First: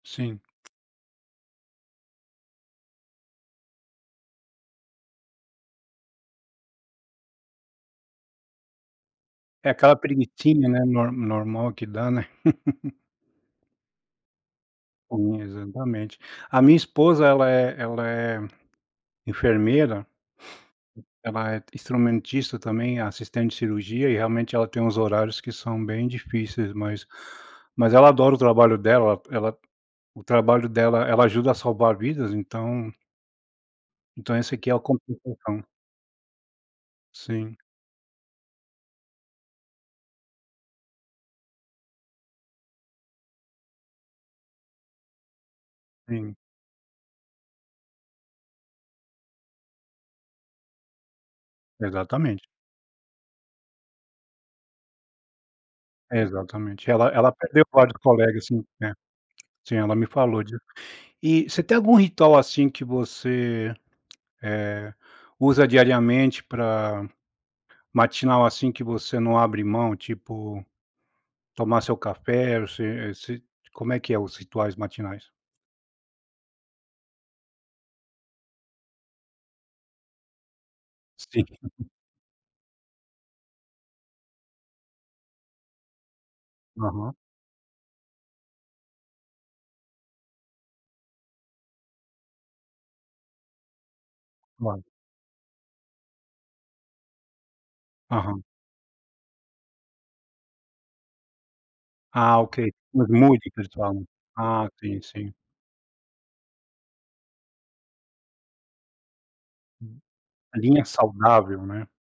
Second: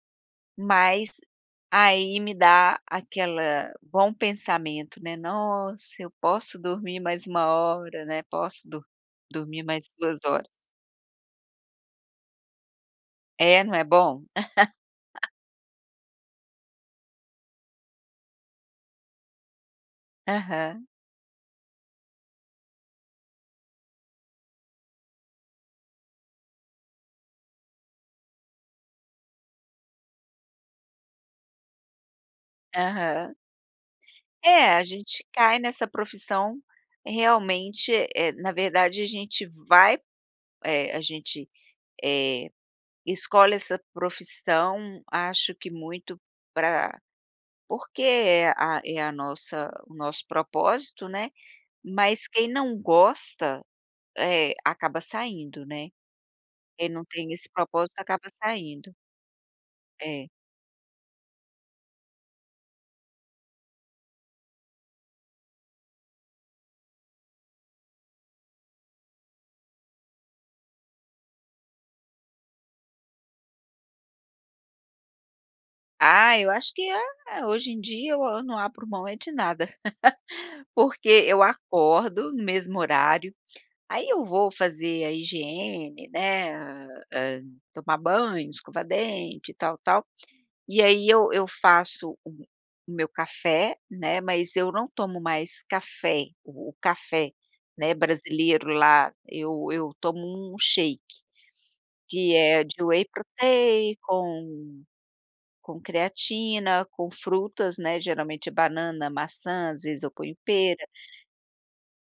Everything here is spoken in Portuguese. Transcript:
Sim. Mas aí me dá aquela bom pensamento, né, nossa eu posso dormir mais 1 hora, né, posso dormir É mais aquela 2 horas. preguicinha, né, nor normal que dá, né. É, não é bom? [unintelligible] Exatamente. A minha esposa ela é ela é, enfermeira. Aham. Ela é instrumentista também, assistente de cirurgia, e realmente ela tem uns horários que são bem difíceis, mas ela adora o trabalho dela, ela O trabalho dela ela ajuda a salvar vidas, então Aham. Então, esse aqui É, é o a gente cai compensação. nessa profissão Sim. realmente, eh, na verdade a gente vai, eh, a gente, eh, escolhe essa profissão acho que muito Sim. para porque é a é a nossa o nosso propósito, né, mas Exatamente. quem não gosta, eh, acaba saindo, né, quem Exatamente, não ela ela tem esse perdeu vários propósito acaba colegas, sim, é. saindo. Sim, ela me É. falou disso. E você tem algum ritual assim que você, eh, usa diariamente pra matinal, assim, que você não abre mão, tipo tomar seu café, se se como é que é os rituais matinais? Ah, eu acho que é, hoje em dia eu não abro mão é de nada, porque eu Sim. acordo no mesmo horário, aí eu vou fazer a higiene, né, Aham. hā, tomar banho, escovar dente e tal, tal, e aí eu eu faço o o meu café, né, mas eu Vale. não tomo mais café, o café, né, Aham. brasileiro lá, eu eu tomo um shake. Que Ah, ok. é de whey Muito protein pessoal. Ah, com sim, sim. com creatina, com frutas, né, geralmente é banana, maçã, às vezes eu ponho A pera. linha saudável, né.